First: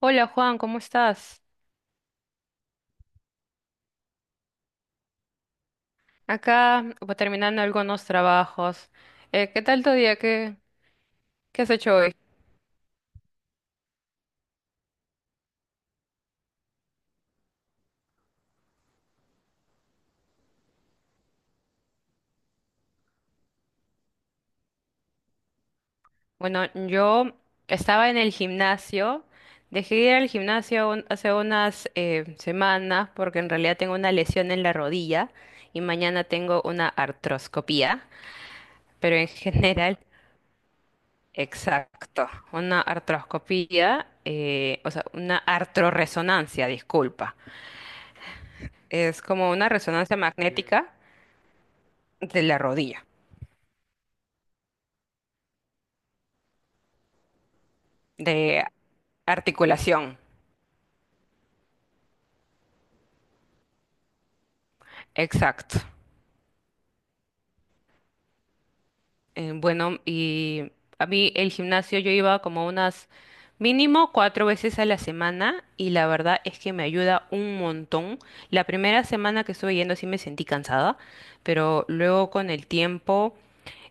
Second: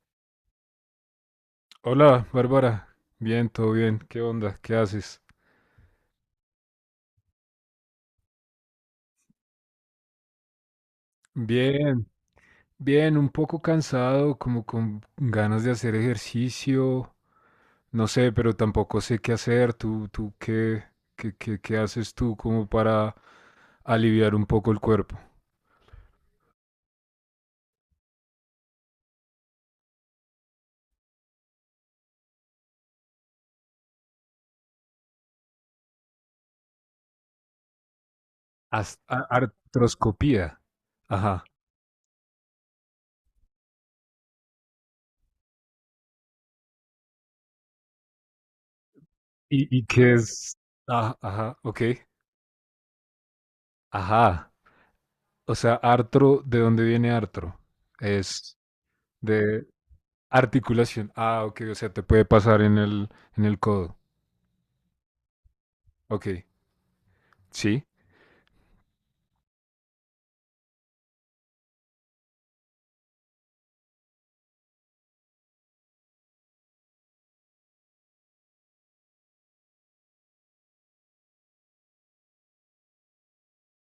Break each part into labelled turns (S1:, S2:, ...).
S1: Hola Juan, ¿cómo estás?
S2: Hola, Bárbara. Bien, todo bien. ¿Qué onda? ¿Qué haces?
S1: Acá pues, terminando algunos trabajos. ¿Qué tal tu día? ¿Qué has hecho
S2: Bien,
S1: hoy?
S2: bien, un poco cansado, como con ganas de hacer ejercicio. No sé, pero tampoco sé qué hacer. ¿Tú qué haces tú como para aliviar un poco el cuerpo?
S1: Bueno, yo estaba en el gimnasio. Dejé de ir al gimnasio hace unas semanas porque en realidad tengo una lesión en la rodilla y mañana tengo una artroscopía. Pero en general,
S2: Artroscopía. Ajá.
S1: exacto, una artroscopía, o sea, una artroresonancia, disculpa. Es como una
S2: ¿Y qué
S1: resonancia
S2: es?
S1: magnética
S2: Ah, ajá, ok.
S1: de la rodilla.
S2: Ajá. O sea, artro, ¿de dónde viene artro? Es
S1: De
S2: de...
S1: articulación.
S2: Articulación. Ah, ok, o sea, te puede pasar en el codo.
S1: Exacto.
S2: Ok, sí.
S1: Bueno, y a mí el gimnasio yo iba como unas mínimo cuatro veces a la semana y la verdad es que me ayuda un montón. La primera semana que estuve yendo sí me sentí cansada, pero luego con el tiempo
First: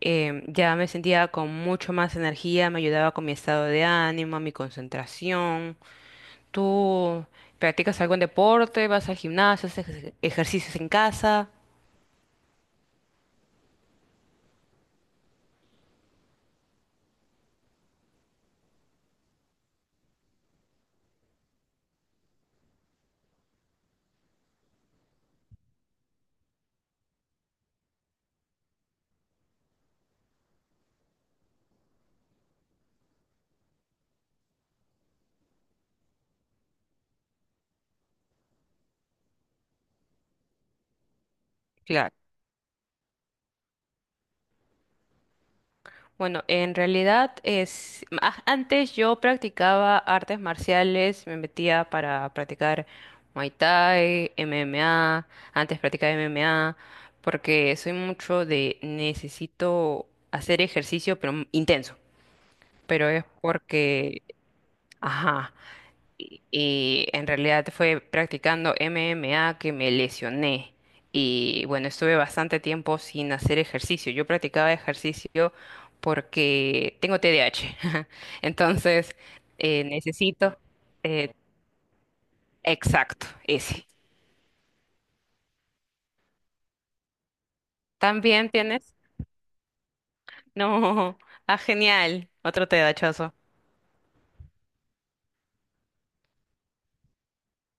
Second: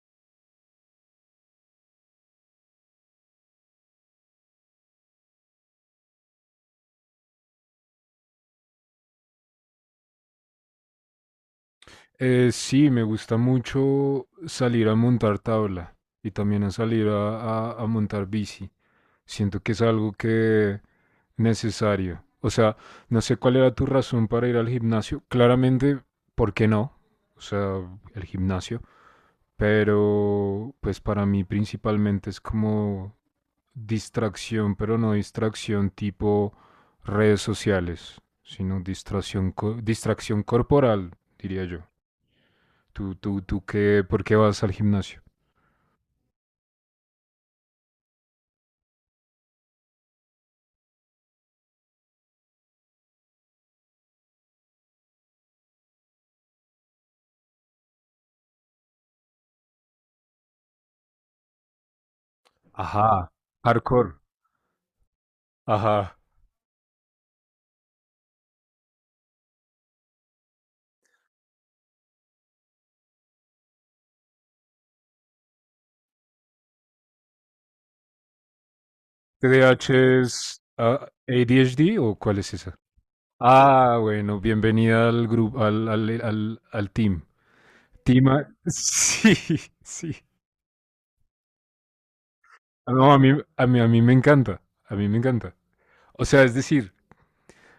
S1: ya me sentía con mucho más energía, me ayudaba con mi estado de ánimo, mi concentración. ¿Tú practicas algún deporte? ¿Vas al gimnasio? ¿Haces ejercicios en casa?
S2: Sí, me gusta mucho salir a montar tabla y también a salir a montar bici. Siento que es algo que necesario. O sea, no sé cuál era tu razón para ir al gimnasio. Claramente, ¿por qué no? O sea, el gimnasio. Pero, pues para mí principalmente es como distracción, pero no distracción tipo redes sociales, sino distracción corporal, diría yo.
S1: Claro.
S2: ¿Tú qué, ¿por qué vas al gimnasio?
S1: Bueno, en realidad es antes yo practicaba artes marciales, me metía para practicar Muay Thai, MMA, antes practicaba MMA porque soy mucho de necesito hacer ejercicio pero intenso, pero es
S2: Ajá. Hardcore.
S1: porque ajá,
S2: Ajá.
S1: y en realidad fue practicando MMA que me lesioné. Y bueno, estuve bastante tiempo sin hacer ejercicio. Yo practicaba ejercicio porque tengo TDAH. Entonces,
S2: TDAH
S1: necesito...
S2: es
S1: eh,
S2: ADHD, ¿o cuál es esa?
S1: exacto, ese.
S2: Ah, bueno, bienvenida al grupo, al team.
S1: ¿También tienes?
S2: Sí, sí.
S1: No. Ah, genial. Otro
S2: No,
S1: TDAHoso.
S2: a mí me encanta, a mí me encanta. O sea, es decir,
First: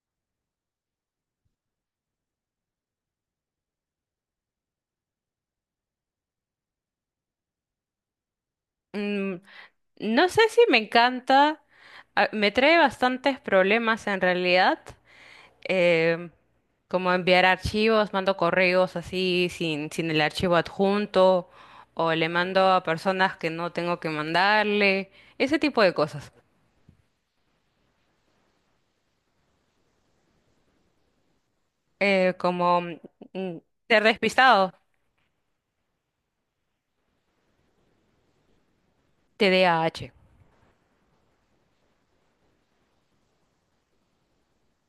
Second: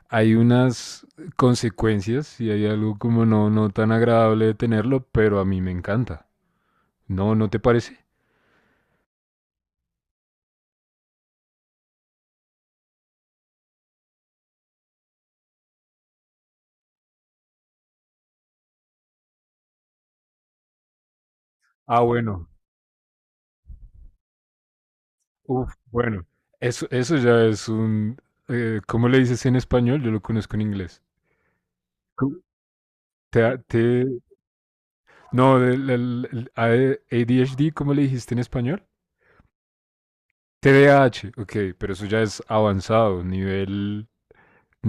S2: hay unas consecuencias y hay algo como no, no tan agradable de tenerlo, pero a mí me encanta. ¿No, no te parece?
S1: Mm, no sé si me encanta. Me trae bastantes problemas en realidad. eh, como enviar archivos, mando correos así sin el archivo adjunto,
S2: Ah,
S1: o le
S2: bueno.
S1: mando a personas que no tengo que mandarle, ese
S2: Uf,
S1: tipo de
S2: bueno.
S1: cosas.
S2: Eso ya es un... ¿Cómo le dices en español? Yo lo conozco en inglés.
S1: Eh,
S2: ¿Cómo?
S1: como
S2: Te,
S1: ser
S2: te-
S1: despistado,
S2: no, el ADHD, ¿cómo le dijiste en español?
S1: TDAH.
S2: TDAH, ok, pero eso ya es avanzado, nivel,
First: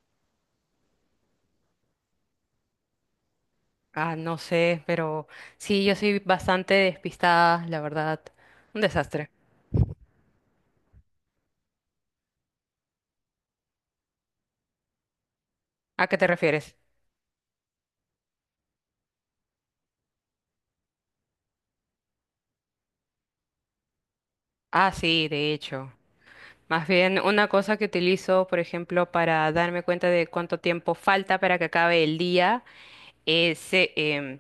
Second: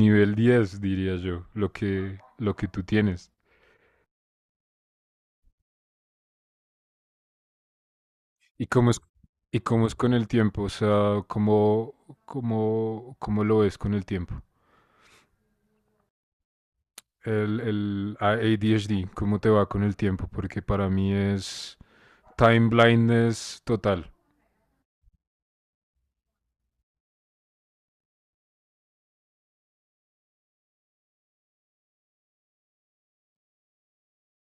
S2: nivel 10 diría yo, lo que tú tienes.
S1: Ah, no sé, pero sí, yo soy bastante despistada, la verdad.
S2: ¿Y
S1: Un
S2: cómo es,
S1: desastre.
S2: y cómo es con el tiempo? O sea, ¿cómo lo ves con el tiempo?
S1: ¿A qué te refieres?
S2: El ADHD, ¿cómo te va con el tiempo? Porque para mí es time blindness total.
S1: Ah, sí, de hecho. Más bien, una cosa que utilizo, por ejemplo, para darme cuenta de cuánto tiempo falta para que acabe el día, ese, em,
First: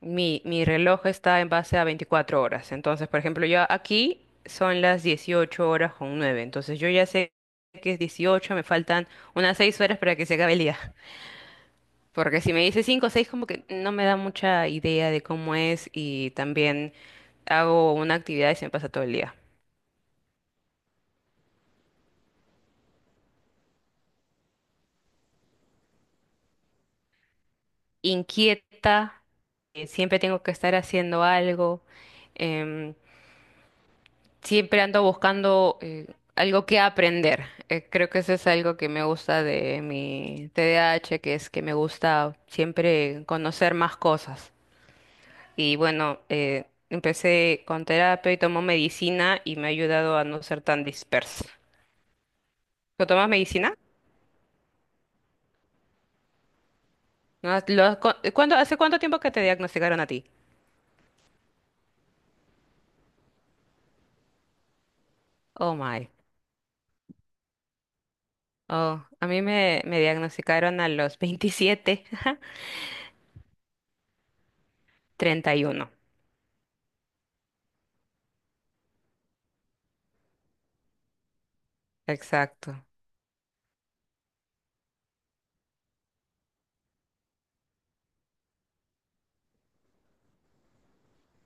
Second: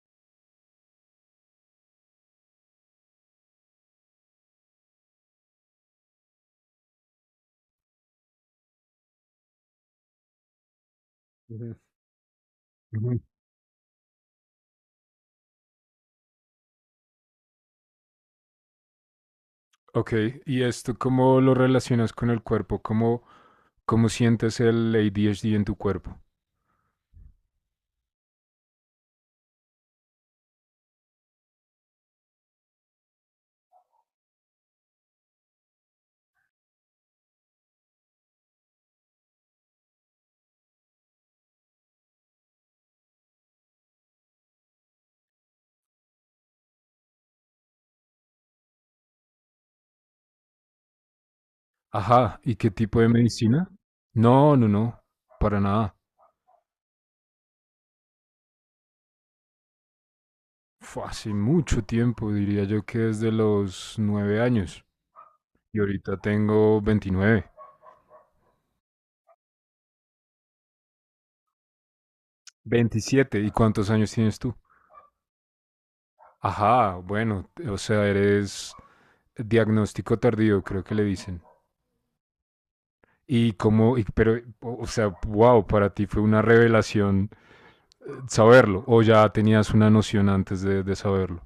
S1: mi, mi reloj está en base a 24 horas. Entonces, por ejemplo, yo aquí son las 18 horas con nueve. Entonces, yo ya sé que es 18, me faltan unas 6 horas para que se acabe el día.
S2: Ujú.
S1: Porque si me dice cinco o
S2: Ujú.
S1: 6 como que no me da mucha idea de cómo es, y también hago una actividad y se me pasa todo el día.
S2: Ok, ¿y esto cómo lo relacionas con el cuerpo? ¿Cómo sientes el ADHD en tu cuerpo?
S1: Inquieta, siempre tengo que estar haciendo algo. em, Siempre ando buscando algo que aprender. Creo que eso es algo que me gusta de mi TDAH, que es que me gusta siempre conocer más cosas. Y bueno, empecé con terapia y tomo medicina y me ha ayudado a no ser tan dispersa.
S2: Ajá, ¿y qué tipo
S1: ¿Lo
S2: de
S1: tomas
S2: medicina?
S1: medicina?
S2: No, no, no, para nada.
S1: ¿No lo has ¿Cuándo, hace cuánto tiempo que te diagnosticaron a ti?
S2: Fue hace mucho tiempo, diría yo que desde los 9 años.
S1: Oh
S2: Y
S1: my.
S2: ahorita tengo 29,
S1: Oh, a mí me diagnosticaron a los 27,
S2: 27. ¿Y cuántos años tienes tú?
S1: 31.
S2: Ajá, bueno, o sea, eres diagnóstico tardío, creo que le dicen.
S1: Exacto.
S2: Pero, o sea, wow, para ti fue una revelación saberlo, o ya tenías una noción antes de saberlo.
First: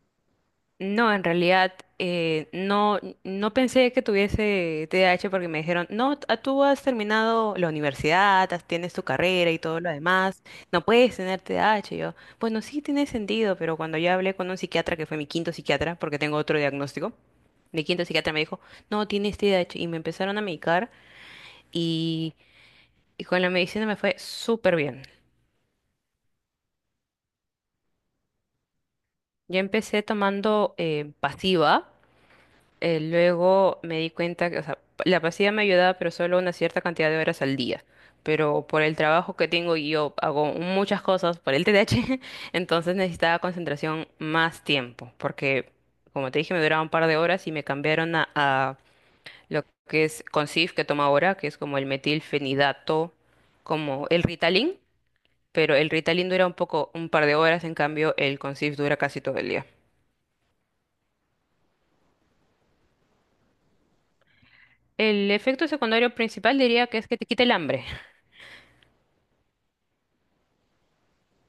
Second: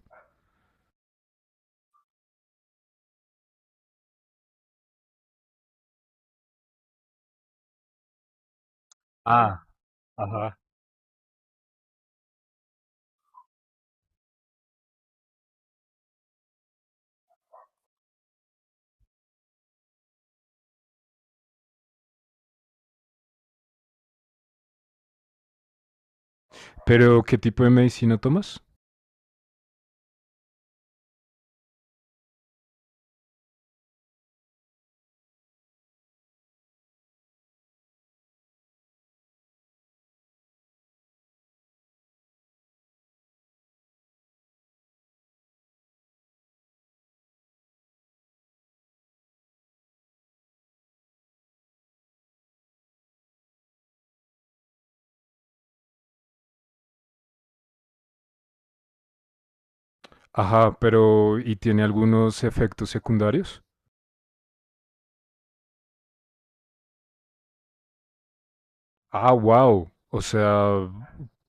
S1: No, en realidad no, no pensé que tuviese TDAH porque me dijeron, no, tú has terminado la universidad, tienes tu carrera y
S2: Ah,
S1: todo lo demás,
S2: ajá.
S1: no puedes tener TDAH. Y yo, bueno, sí tiene sentido, pero cuando yo hablé con un psiquiatra, que fue mi quinto psiquiatra, porque tengo otro diagnóstico, mi quinto psiquiatra me dijo, no, tienes TDAH. Y me empezaron a medicar y, y con la medicina me fue súper bien.
S2: Pero, ¿qué tipo de medicina tomas?
S1: Yo empecé tomando pasiva. Luego me di cuenta que, o sea, la pasilla me ayudaba, pero solo una cierta cantidad de horas al día. Pero por el trabajo que tengo y yo hago muchas cosas por el TDAH, entonces necesitaba concentración más tiempo, porque como te dije, me duraba un par de horas y me cambiaron a lo que es Concif, que toma ahora, que es como el metilfenidato, como el Ritalin, pero el Ritalin dura un poco, un par de horas, en cambio el Concif dura casi todo el día.
S2: Ajá, pero, ¿y tiene algunos efectos secundarios?
S1: El efecto secundario principal diría que es que te quita el hambre.
S2: Ah, wow, o sea,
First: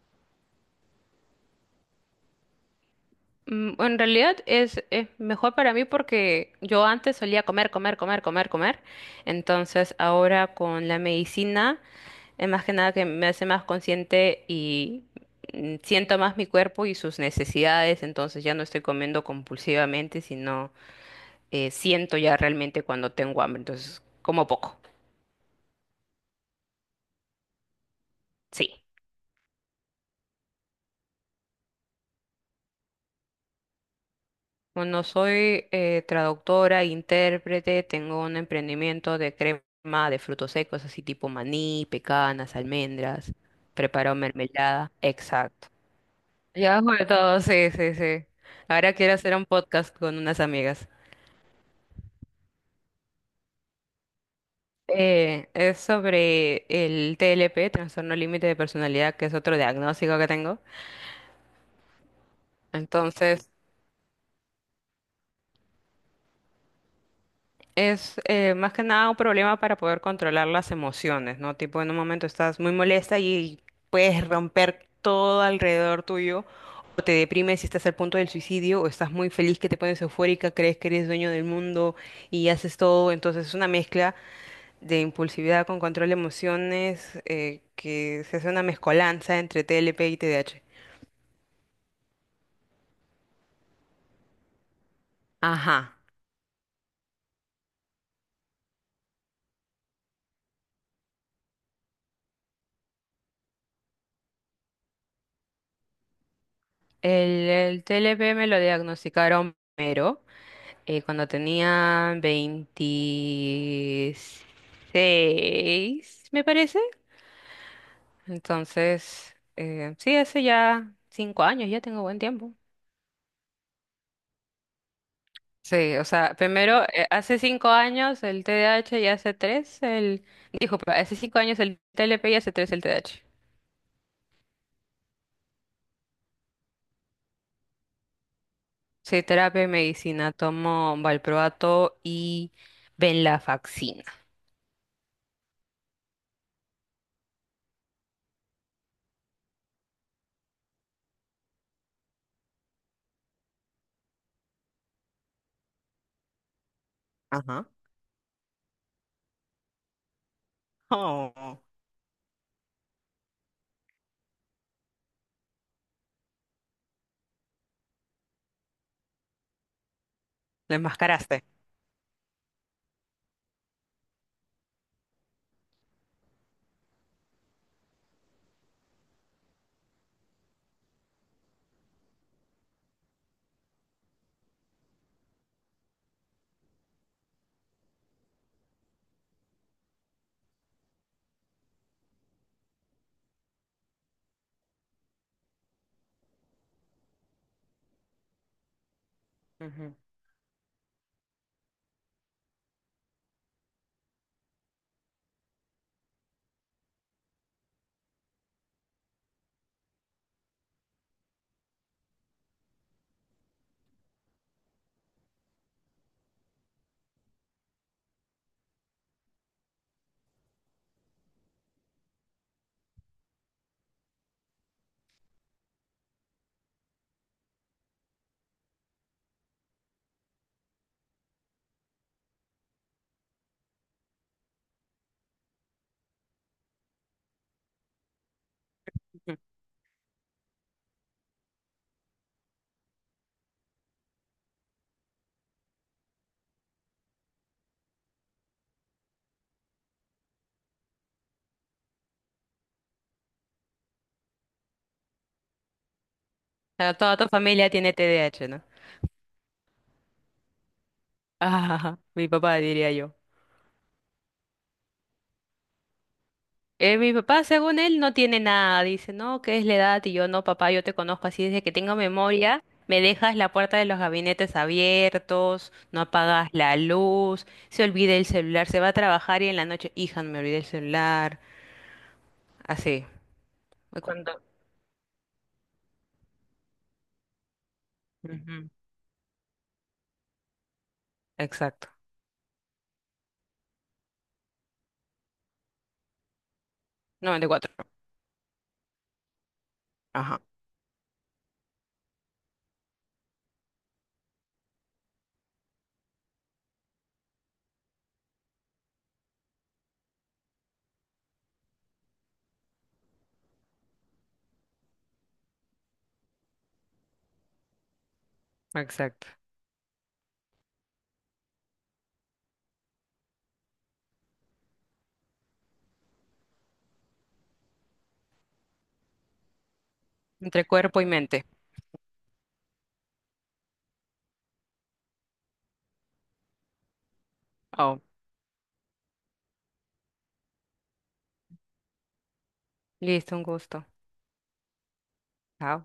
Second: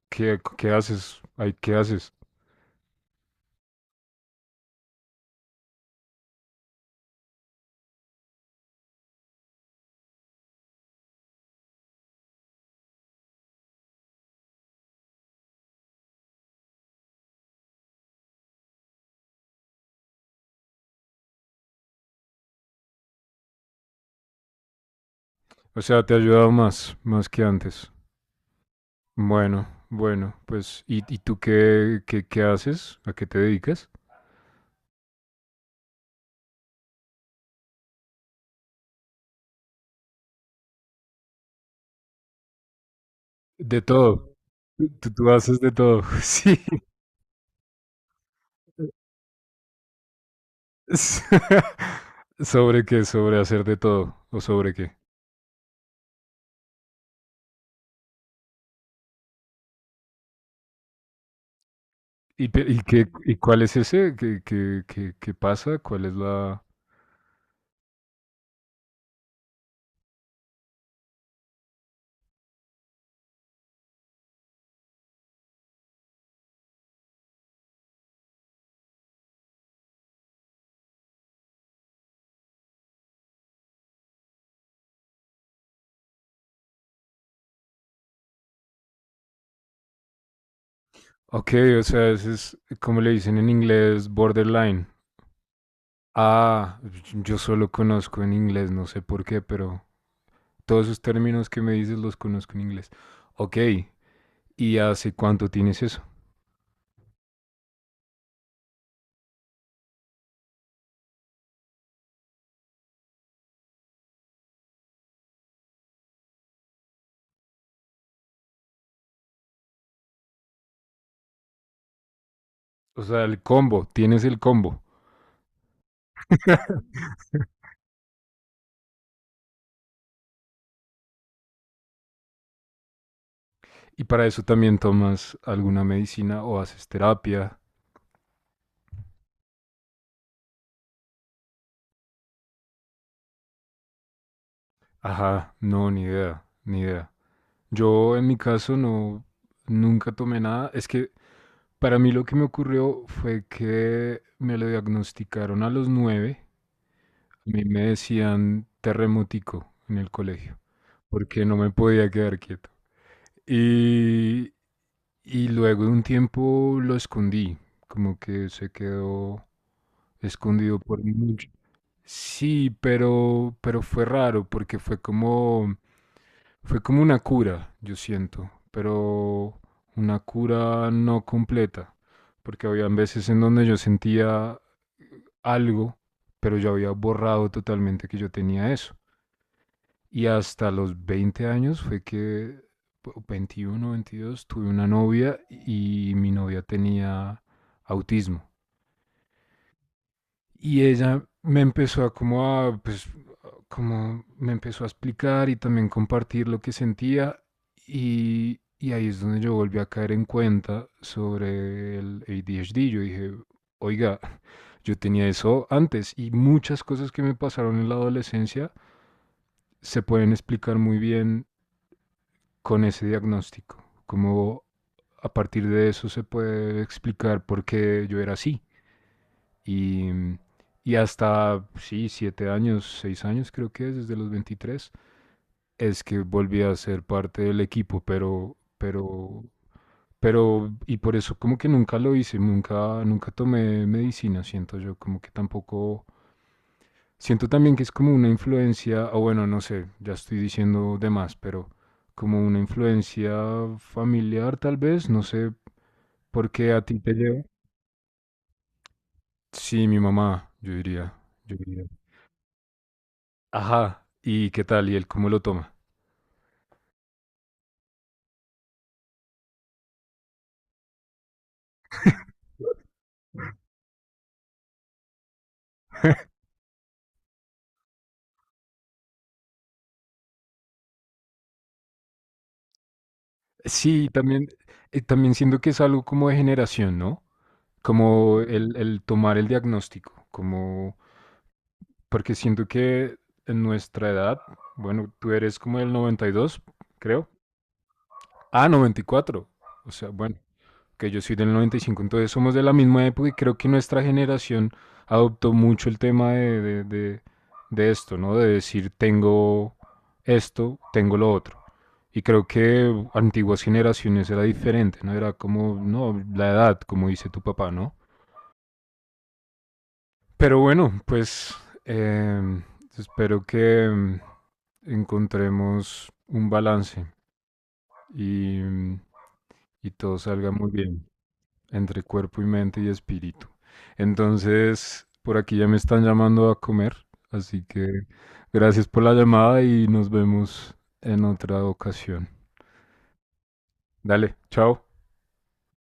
S2: ¿qué haces? Ay, ¿qué haces?
S1: En realidad es mejor para mí porque yo antes solía comer, comer, comer, comer, comer. Entonces ahora con la medicina es más que nada que me hace más consciente y siento más mi cuerpo y sus necesidades. Entonces ya no estoy comiendo compulsivamente, sino siento ya realmente cuando tengo hambre. Entonces como poco.
S2: O sea, te ha ayudado más que antes.
S1: Sí.
S2: Bueno, bueno, pues, ¿y tú qué, haces? ¿A qué te dedicas?
S1: Bueno, soy traductora, intérprete, tengo un emprendimiento de crema de frutos secos, así tipo maní, pecanas, almendras,
S2: De
S1: preparo
S2: todo.
S1: mermelada,
S2: Tú haces
S1: exacto.
S2: de todo. Sí.
S1: Ya hago de todo, sí, sí, sí. Ahora quiero hacer un podcast con unas amigas.
S2: S- ¿Sobre qué? ¿Sobre hacer de todo? ¿O sobre qué?
S1: Es sobre el TLP, trastorno límite de personalidad, que es otro diagnóstico que tengo.
S2: ¿Y
S1: Entonces,
S2: cuál es ese? ¿Qué pasa? ¿Cuál es la...?
S1: es más que nada un problema para poder controlar las emociones, ¿no? Tipo, en un momento estás muy molesta y puedes romper todo alrededor tuyo, o te deprimes y estás al punto del suicidio, o estás muy feliz que te pones eufórica, crees que eres dueño del mundo y haces todo. Entonces es una mezcla de impulsividad con control de emociones que se hace una mezcolanza entre TLP y TDAH.
S2: Ok, o sea, ese es, como le dicen en inglés, borderline.
S1: Ajá.
S2: Ah, yo solo conozco en inglés, no sé por qué, pero... Todos esos términos que me dices los conozco en inglés. Ok, ¿y hace cuánto tienes eso?
S1: El TLP me lo diagnosticaron primero, cuando tenía 26, me parece. Entonces, sí, hace ya 5 años, ya tengo buen tiempo.
S2: O sea, el combo, tienes el combo.
S1: Sí, o sea, primero, hace 5 años el TDAH y hace tres el... Dijo, hace 5 años el TLP y hace tres el TDAH.
S2: Y para eso también tomas alguna medicina o haces terapia.
S1: Soy terapia y medicina, tomo valproato y venlafaxina.
S2: Ajá, no, ni idea, ni idea. Yo en mi caso no, nunca tomé nada. Es que para mí lo que me ocurrió fue que me lo diagnosticaron a los 9. A mí
S1: Ajá.
S2: me decían terremótico en el colegio, porque no
S1: Oh,
S2: me podía quedar quieto. Y Y luego de un tiempo lo escondí, como que se quedó
S1: lo
S2: escondido por
S1: enmascaraste.
S2: mucho. Sí, pero fue raro porque fue como una cura, yo siento, pero una cura no completa, porque había veces en donde yo sentía algo, pero yo había borrado totalmente que yo tenía eso. Y hasta los 20 años fue que, o 21, 22, tuve una novia y mi novia tenía autismo.
S1: Ujú.
S2: Y ella me empezó a como a, pues, como me empezó a explicar y también compartir lo que sentía y ahí es donde yo volví a caer en cuenta sobre el ADHD. Yo dije, oiga, yo tenía eso antes y muchas cosas que me pasaron en la adolescencia se pueden explicar muy bien con ese diagnóstico, como a partir de eso se puede explicar por qué yo era así. Y, y hasta, pues, sí, 7 años, 6 años creo que es, desde los 23 es que volví a ser parte del equipo,
S1: Ujú.
S2: y por eso como que nunca lo hice, nunca tomé medicina, siento yo, como que tampoco, siento también que es como una influencia, o bueno, no sé, ya estoy diciendo de más, pero como una influencia familiar tal vez, no sé por qué a
S1: Pero
S2: ti te
S1: toda tu
S2: llevo.
S1: familia tiene TDAH, ¿no?
S2: Sí, mi mamá, yo diría, yo diría.
S1: Ah, mi papá diría yo.
S2: Ajá, ¿y qué tal? ¿Y él cómo lo toma?
S1: Mi papá, según él, no tiene nada. Dice, no, ¿qué es la edad? Y yo, no, papá, yo te conozco así desde que tengo memoria. Me dejas la puerta de los gabinetes abiertos, no apagas la luz, se olvida el celular, se va a trabajar y en la noche, hija, no me olvidé el celular. Así. Y
S2: Sí,
S1: cuando...
S2: también. También siento que es algo como de generación, ¿no? Como
S1: Ujú,
S2: el tomar el diagnóstico, como,
S1: exacto.
S2: porque siento que en nuestra edad, bueno, tú eres como el 92, creo.
S1: 94.
S2: Ah, 94. O sea, bueno.
S1: Ajá,
S2: Que yo soy del 95, entonces somos de la misma época y creo que nuestra generación adoptó mucho el tema de esto, ¿no? De decir, tengo esto, tengo lo otro. Y creo que antiguas generaciones era diferente, ¿no? Era como, no, la edad, como dice tu papá, ¿no?
S1: exacto.
S2: Pero bueno, pues eh, espero que encontremos un balance y, y todo salga
S1: Entre
S2: muy
S1: cuerpo
S2: bien,
S1: y mente.
S2: entre cuerpo y mente y espíritu. Entonces, por aquí ya me están llamando a comer, así que
S1: Oh,
S2: gracias por la llamada y nos vemos en otra ocasión.
S1: listo, un gusto.
S2: Dale, chao.
S1: Chao.